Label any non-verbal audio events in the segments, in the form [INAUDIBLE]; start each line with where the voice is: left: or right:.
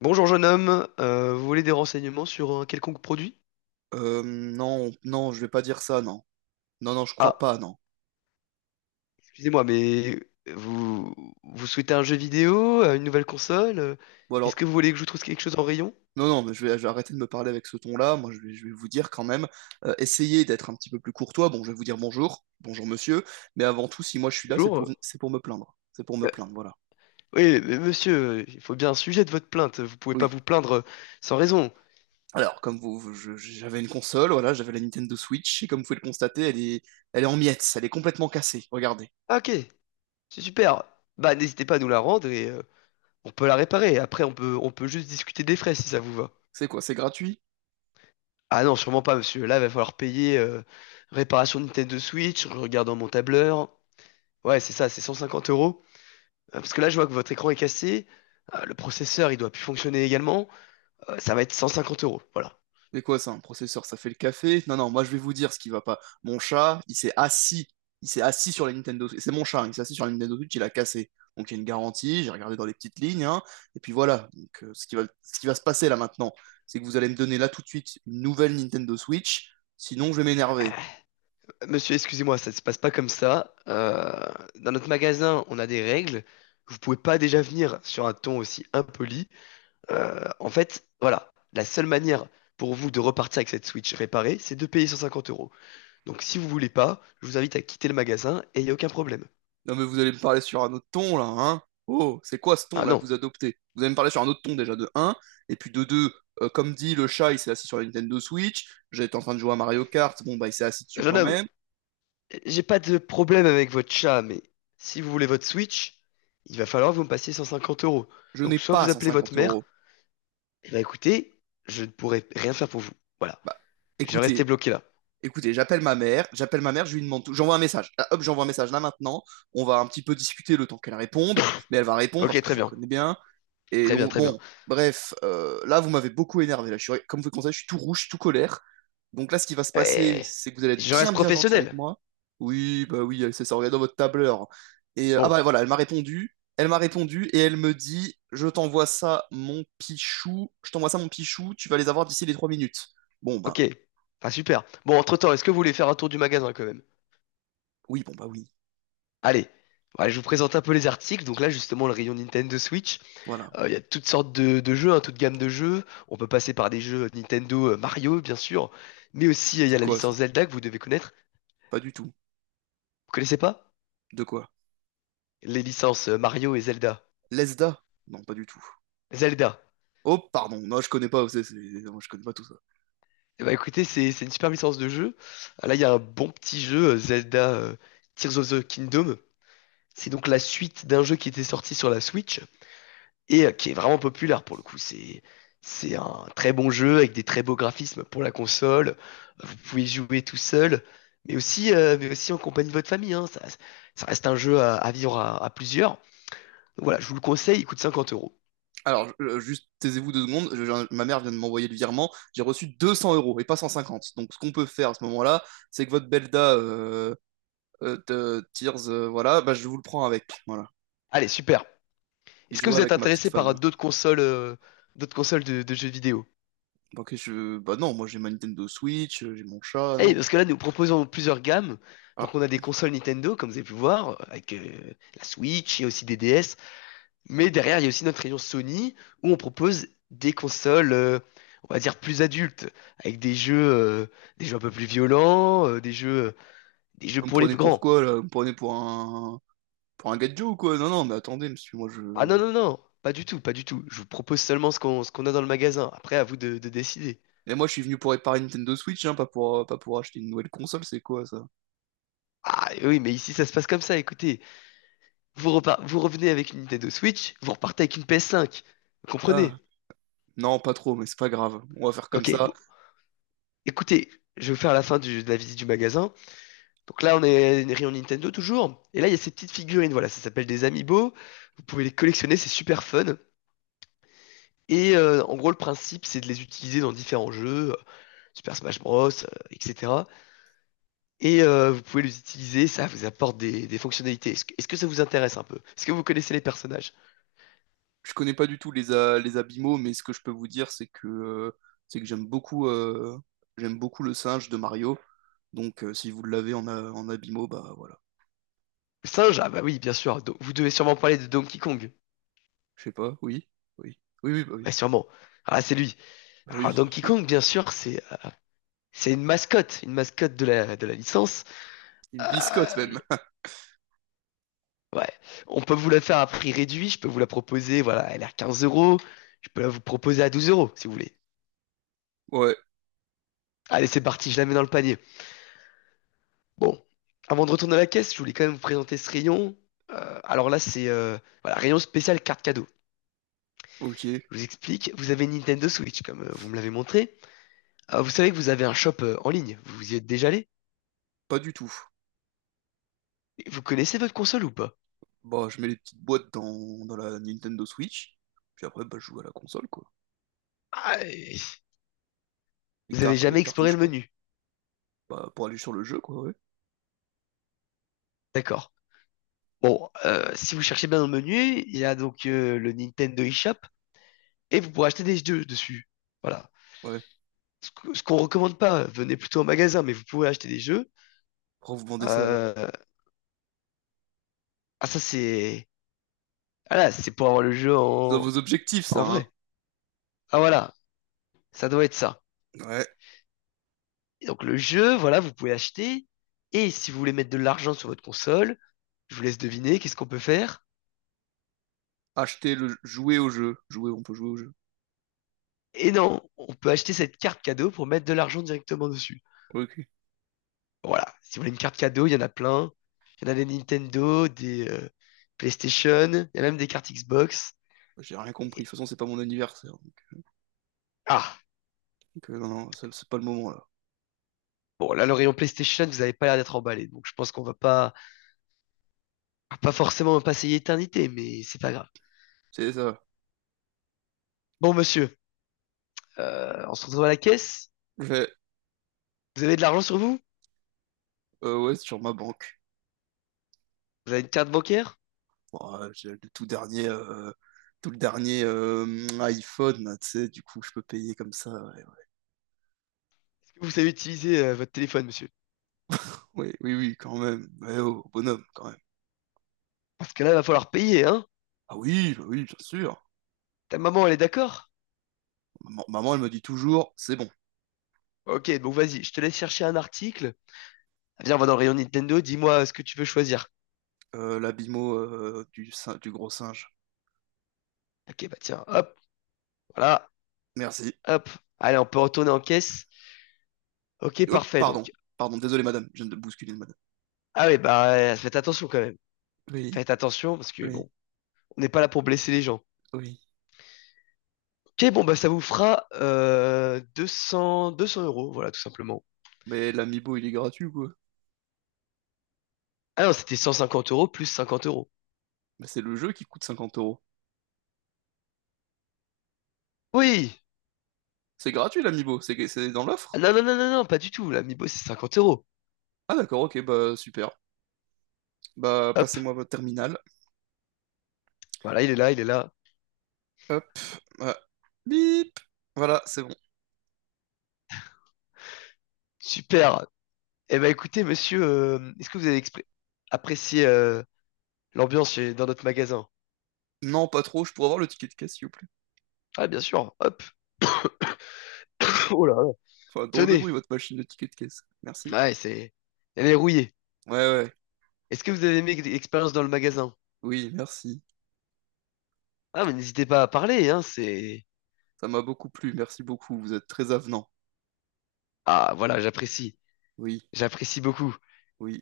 left: Bonjour jeune homme. Vous voulez des renseignements sur un quelconque produit?
right: Non, non, je vais pas dire ça, non. Non, non, je crois
left: Ah,
right: pas, non.
left: excusez-moi, mais vous vous souhaitez un jeu vidéo, une nouvelle console?
right: Ou
left: Est-ce
right: alors,
left: que vous voulez que je vous trouve quelque chose en rayon?
right: non, non, mais je vais arrêter de me parler avec ce ton-là. Moi, je vais vous dire quand même, essayez d'être un petit peu plus courtois. Bon, je vais vous dire bonjour, bonjour monsieur, mais avant tout, si moi je suis là, c'est pour,
left: Bonjour.
right: c'est pour me plaindre. C'est pour me
left: Euh,
right: plaindre, voilà.
left: oui, mais monsieur, il faut bien un sujet de votre plainte. Vous pouvez pas
right: Oui.
left: vous plaindre sans raison.
right: Alors, comme j'avais une console, voilà, j'avais la Nintendo Switch, et comme vous pouvez le constater, elle est en miettes, elle est complètement cassée. Regardez.
left: Ah, ok, c'est super. Bah n'hésitez pas à nous la rendre et on peut la réparer. Après, on peut juste discuter des frais si ça vous va.
right: C'est quoi, c'est gratuit?
left: Ah non, sûrement pas, monsieur. Là, il va falloir payer réparation de Nintendo Switch. Je regarde dans mon tableur. Ouais, c'est ça, c'est 150 euros. Parce que là, je vois que votre écran est cassé, le processeur, il doit plus fonctionner également. Ça va être 150 euros, voilà.
right: C'est quoi ça, un processeur? Ça fait le café? Non, non, moi je vais vous dire ce qui va pas. Mon chat, il s'est assis. Il s'est assis sur la Nintendo Switch. C'est mon chat, hein, il s'est assis sur la Nintendo Switch, il a cassé. Donc il y a une garantie, j'ai regardé dans les petites lignes, hein, et puis voilà. Donc ce qui va se passer là maintenant, c'est que vous allez me donner là tout de suite une nouvelle Nintendo Switch, sinon je vais m'énerver.
left: Euh, Monsieur, excusez-moi, ça ne se passe pas comme ça. Dans notre magasin, on a des règles. Vous pouvez pas déjà venir sur un ton aussi impoli. En fait, voilà, la seule manière pour vous de repartir avec cette Switch réparée, c'est de payer 150 euros. Donc si vous voulez pas, je vous invite à quitter le magasin et il n'y a aucun problème.
right: Non mais vous allez me parler sur un autre ton là, hein? Oh, c'est quoi ce ton
left: Ah
right: là
left: non,
right: que vous adoptez? Vous allez me parler sur un autre ton déjà de un. Et puis de 2. Comme dit le chat, il s'est assis sur la Nintendo Switch, j'étais en train de jouer à Mario Kart, bon bah il s'est assis dessus
left: jeune
right: quand
left: homme,
right: même.
left: j'ai pas de problème avec votre chat, mais si vous voulez votre Switch, il va falloir que vous me passiez 150 euros.
right: Je
left: Donc
right: n'ai
left: soit
right: pas
left: vous appelez votre
right: 150
left: mère,
right: euros.
left: et bah écoutez, je ne pourrai rien faire pour vous. Voilà.
right: Bah,
left: Je restais
right: écoutez,
left: bloqué là.
right: écoutez, j'appelle ma mère, je lui demande tout, j'envoie un message. Là, hop, j'envoie un message là maintenant. On va un petit peu discuter le temps qu'elle réponde, mais elle va répondre
left: Ok,
right: parce que
left: très
right: je la
left: bien.
right: connais bien. Et
left: Très bien,
right: donc,
left: très bien.
right: bon, bref, là, vous m'avez beaucoup énervé. Là, je suis, comme vous le constatez, je suis tout rouge, tout colère. Donc là, ce qui va se passer,
left: Euh,
right: c'est que vous allez être
left: je
right: bien,
left: reste
right: bien gentil avec
left: professionnel.
right: moi. Oui, bah oui, elle sait ça, regardez dans votre tableur. Et ah
left: Bon,
right: bah voilà, elle m'a répondu. Elle m'a répondu et elle me dit, je t'envoie ça, mon pichou. Je t'envoie ça, mon pichou. Tu vas les avoir d'ici les 3 minutes. Bon
left: ok.
right: bah
left: Enfin, super. Bon, entre-temps, est-ce que vous voulez faire un tour du magasin quand même?
right: oui, bon bah oui.
left: Allez. Voilà, je vous présente un peu les articles. Donc là, justement, le rayon Nintendo Switch.
right: Voilà.
left: Il y a toutes sortes de, jeux, hein, toute gamme de jeux. On peut passer par des jeux Nintendo, Mario, bien sûr, mais aussi il y
right: C'est
left: a la
right: quoi ça?
left: licence Zelda que vous devez connaître.
right: Pas du tout.
left: Vous connaissez pas?
right: De quoi?
left: Les licences Mario et Zelda.
right: Lesda? Non, pas du tout.
left: Zelda.
right: Oh, pardon. Non, je connais pas. Non, je connais pas tout ça.
left: Eh ben, écoutez, c'est une super licence de jeu. Ah, là, il y a un bon petit jeu, Zelda Tears of the Kingdom. C'est donc la suite d'un jeu qui était sorti sur la Switch, et qui est vraiment populaire pour le coup. C'est un très bon jeu avec des très beaux graphismes pour la console. Vous pouvez y jouer tout seul, mais aussi, en compagnie de votre famille, hein. Ça, reste un jeu à, vivre à, plusieurs. Donc voilà, je vous le conseille, il coûte 50 euros.
right: Alors, juste taisez-vous deux secondes. Ma mère vient de m'envoyer le virement. J'ai reçu 200 euros et pas 150. Donc, ce qu'on peut faire à ce moment-là, c'est que votre Belda de Tears, voilà, bah, je vous le prends avec. Voilà.
left: Allez, super.
right: Et
left: Est-ce
right: je
left: que
right: vois
left: vous êtes
right: avec ma petite
left: intéressé par
right: femme.
left: d'autres consoles, de, jeux vidéo?
right: Ok, je... Bah non, moi j'ai ma Nintendo Switch, j'ai mon chat,
left: Eh,
right: non.
left: parce que là, nous proposons plusieurs gammes.
right: Ah,
left: Donc on a des consoles Nintendo, comme vous avez pu voir, avec la Switch et aussi des DS. Mais derrière, il y a aussi notre rayon Sony où on propose des consoles, on va dire plus adultes, avec des jeux un peu plus violents, des jeux
right: vous me
left: pour les
right: prenez
left: plus
right: pour
left: grands.
right: quoi, là? Vous me prenez pour un... Pour un gadget ou quoi? Non, non, mais attendez, monsieur, moi je...
left: Ah non, non, non, pas du tout, pas du tout. Je vous propose seulement ce qu'on a dans le magasin. Après, à vous de, décider.
right: Et moi, je suis venu pour réparer une Nintendo Switch, hein, pas pour acheter une nouvelle console, c'est quoi, ça?
left: Ah oui, mais ici, ça se passe comme ça. Écoutez, vous revenez avec une Nintendo Switch, vous repartez avec une PS5. Vous comprenez?
right: Ah, non, pas trop, mais c'est pas grave. On va faire comme
left: Ok,
right: ça.
left: bon, écoutez, je vais vous faire la fin de la visite du magasin. Donc là, on est une rayon Nintendo toujours. Et là, il y a ces petites figurines. Voilà, ça s'appelle des amiibo. Vous pouvez les collectionner, c'est super fun. Et en gros, le principe, c'est de les utiliser dans différents jeux, Super Smash Bros, etc. Et vous pouvez les utiliser, ça vous apporte des, fonctionnalités. Est-ce que ça vous intéresse un peu? Est-ce que vous connaissez les personnages?
right: Je connais pas du tout les, les abîmaux, mais ce que je peux vous dire, c'est que j'aime beaucoup le singe de Mario. Donc, si vous l'avez en, en abîmaux, bah voilà.
left: Le singe, ah bah oui, bien sûr. Vous devez sûrement parler de Donkey Kong.
right: Je sais pas, oui, oui, oui, oui, bah oui,
left: Ouais, sûrement. Ah, là, c'est lui.
right: bah
left: Alors,
right: oui.
left: Donkey Kong, bien sûr, c'est une mascotte de la licence.
right: Une biscotte
left: Euh,
right: même. [LAUGHS]
left: Ouais. On peut vous la faire à prix réduit. Je peux vous la proposer. Voilà, elle est à 15 euros. Je peux la vous proposer à 12 € si vous voulez.
right: Ouais,
left: Allez, c'est parti. Je la mets dans le panier. Bon. Avant de retourner à la caisse, je voulais quand même vous présenter ce rayon. Alors là, c'est voilà, rayon spécial carte cadeau.
right: ok,
left: Je vous explique. Vous avez une Nintendo Switch, comme vous me l'avez montré. Vous savez que vous avez un shop en ligne. Vous y êtes déjà allé?
right: pas du tout.
left: Et vous connaissez votre console ou pas?
right: Bah, je mets les petites boîtes dans la Nintendo Switch, puis après, bah, je joue à la console, quoi.
left: Ah, et- Vous avez jamais
right: Les
left: exploré
right: cartouches,
left: le
right: quoi.
left: menu.
right: Bah, pour aller sur le jeu, quoi, ouais.
left: D'accord. Bon, si vous cherchez bien dans le menu, il y a donc le Nintendo eShop et vous pourrez acheter des jeux dessus. Voilà.
right: Ouais.
left: Ce qu'on recommande pas, venez plutôt au magasin, mais vous pouvez acheter des jeux.
right: Pourquoi vous vendez ça alors?
left: Euh, Ah, ça, c'est. Ah là, c'est pour avoir le jeu
right: C'est dans
left: en...
right: vos objectifs, ça,
left: en
right: hein?
left: vrai. Ah, voilà, ça doit être ça.
right: Ouais.
left: Et donc, le jeu, voilà, vous pouvez acheter. Et si vous voulez mettre de l'argent sur votre console, je vous laisse deviner qu'est-ce qu'on peut faire.
right: Acheter le jouer au jeu. Jouer, on peut jouer au jeu.
left: Et non, on peut acheter cette carte cadeau pour mettre de l'argent directement dessus.
right: Ok.
left: Voilà, si vous voulez une carte cadeau, il y en a plein. Il y en a des Nintendo, des PlayStation, il y a même des cartes Xbox.
right: J'ai rien compris.
left: Et-
right: De toute façon, c'est pas mon anniversaire.
left: Ah,
right: Donc, non, non, c'est pas le moment là.
left: bon, là, le rayon PlayStation, vous n'avez pas l'air d'être emballé, donc je pense qu'on va pas forcément passer l'éternité, mais c'est pas grave.
right: C'est ça.
left: Bon, monsieur, on se retrouve à la caisse.
right: Je fais,
left: Vous avez de l'argent sur vous?
right: ouais, c'est sur ma banque.
left: Vous avez une carte bancaire?
right: Ouais, j'ai le tout dernier, tout le dernier iPhone, là, tu sais, du coup, je peux payer comme ça. Ouais, ouais.
left: Est-ce que vous savez utiliser votre téléphone, monsieur?
right: Oui, oui, oui, quand même. Ouais, oh, bonhomme, quand même.
left: Parce que là, il va falloir payer, hein?
right: Ah oui, bah oui, bien sûr.
left: Ta maman, elle est d'accord?
right: Maman, maman, elle me dit toujours, c'est bon.
left: Ok, donc vas-y, je te laisse chercher un article. Viens, on va dans le rayon Nintendo, dis-moi ce que tu veux choisir.
right: La bimo du, du gros singe.
left: Ok, bah tiens, hop, voilà,
right: Merci.
left: hop. Allez, on peut retourner en caisse. Ok,
right: Hop,
left: parfait,
right: pardon.
left: donc.
right: Pardon, désolé, madame. Je viens de bousculer, madame.
left: Ah oui, bah, faites attention quand même.
right: Oui,
left: Faites attention, parce que
right: oui,
left: bon, on n'est pas là pour blesser les gens.
right: oui.
left: Ok, bon, bah, ça vous fera deux cents euros, voilà, tout simplement.
right: Mais l'amiibo, il est gratuit, ou quoi.
left: Ah non, c'était 150 € plus 50 euros.
right: Bah, c'est le jeu qui coûte 50 euros.
left: Oui!
right: C'est gratuit l'Amiibo, c'est dans
left: Ah
right: l'offre.
left: non, non, non, non, non, pas du tout. L'amiibo, c'est 50 euros.
right: Ah d'accord, ok, bah super. Bah
left: Hop,
right: passez-moi votre terminal.
left: voilà, il est là.
right: Hop, voilà. Bip. Voilà, c'est bon.
left: Super! Eh ben, écoutez, monsieur, est-ce que vous avez expré- apprécié l'ambiance dans notre magasin?
right: Non, pas trop, je pourrais avoir le ticket de caisse, s'il vous plaît.
left: Ah, bien sûr, hop! [LAUGHS] Oh là là!
right: Enfin, drôle de
left: Tenez!
right: bruit, votre machine de ticket de caisse. Merci.
left: Ouais, c'est. Elle est rouillée.
right: Ouais, ouais,
left: Est-ce que vous avez aimé l'expérience dans le magasin?
right: oui, merci.
left: Ah, mais n'hésitez pas à parler, hein, c'est.
right: Ça m'a beaucoup plu, merci beaucoup, vous êtes très avenant.
left: Ah, voilà, j'apprécie.
right: Oui,
left: J'apprécie beaucoup.
right: oui,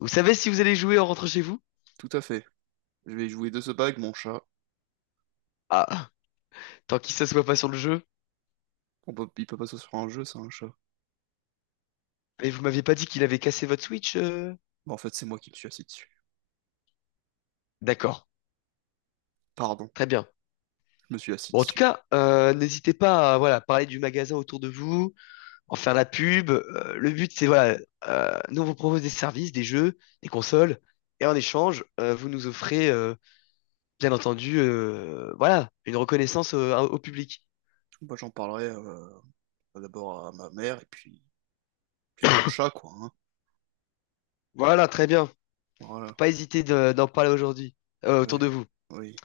left: Vous savez si vous allez jouer en rentrant chez vous?
right: tout à fait. Je vais jouer de ce bague, mon chat.
left: Ah, tant qu'il s'assoit pas sur le jeu.
right: On peut, il peut pas sur un jeu, c'est un chat.
left: Et vous m'aviez pas dit qu'il avait cassé votre Switch,
right: Bah, en fait, c'est moi qui me suis assis dessus.
left: D'accord,
right: Pardon,
left: très bien.
right: je me suis assis
left: Bon, en tout
right: dessus.
left: cas, n'hésitez pas à voilà, parler du magasin autour de vous, en faire la pub. Le but, c'est voilà, nous on vous propose des services, des jeux, des consoles, et en échange, vous nous offrez, bien entendu, voilà, une reconnaissance au public.
right: Bah, j'en parlerai d'abord à ma mère, et puis puis à mon chat, quoi, hein.
left: Voilà, très bien. Faut
right: Voilà.
left: pas hésiter d'en parler aujourd'hui autour
right: Ouais.
left: de vous.
right: Oui.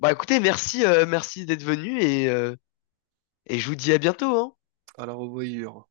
left: Bah écoutez, merci, merci d'être venu et je vous dis à bientôt, hein.
right: À la revoyure.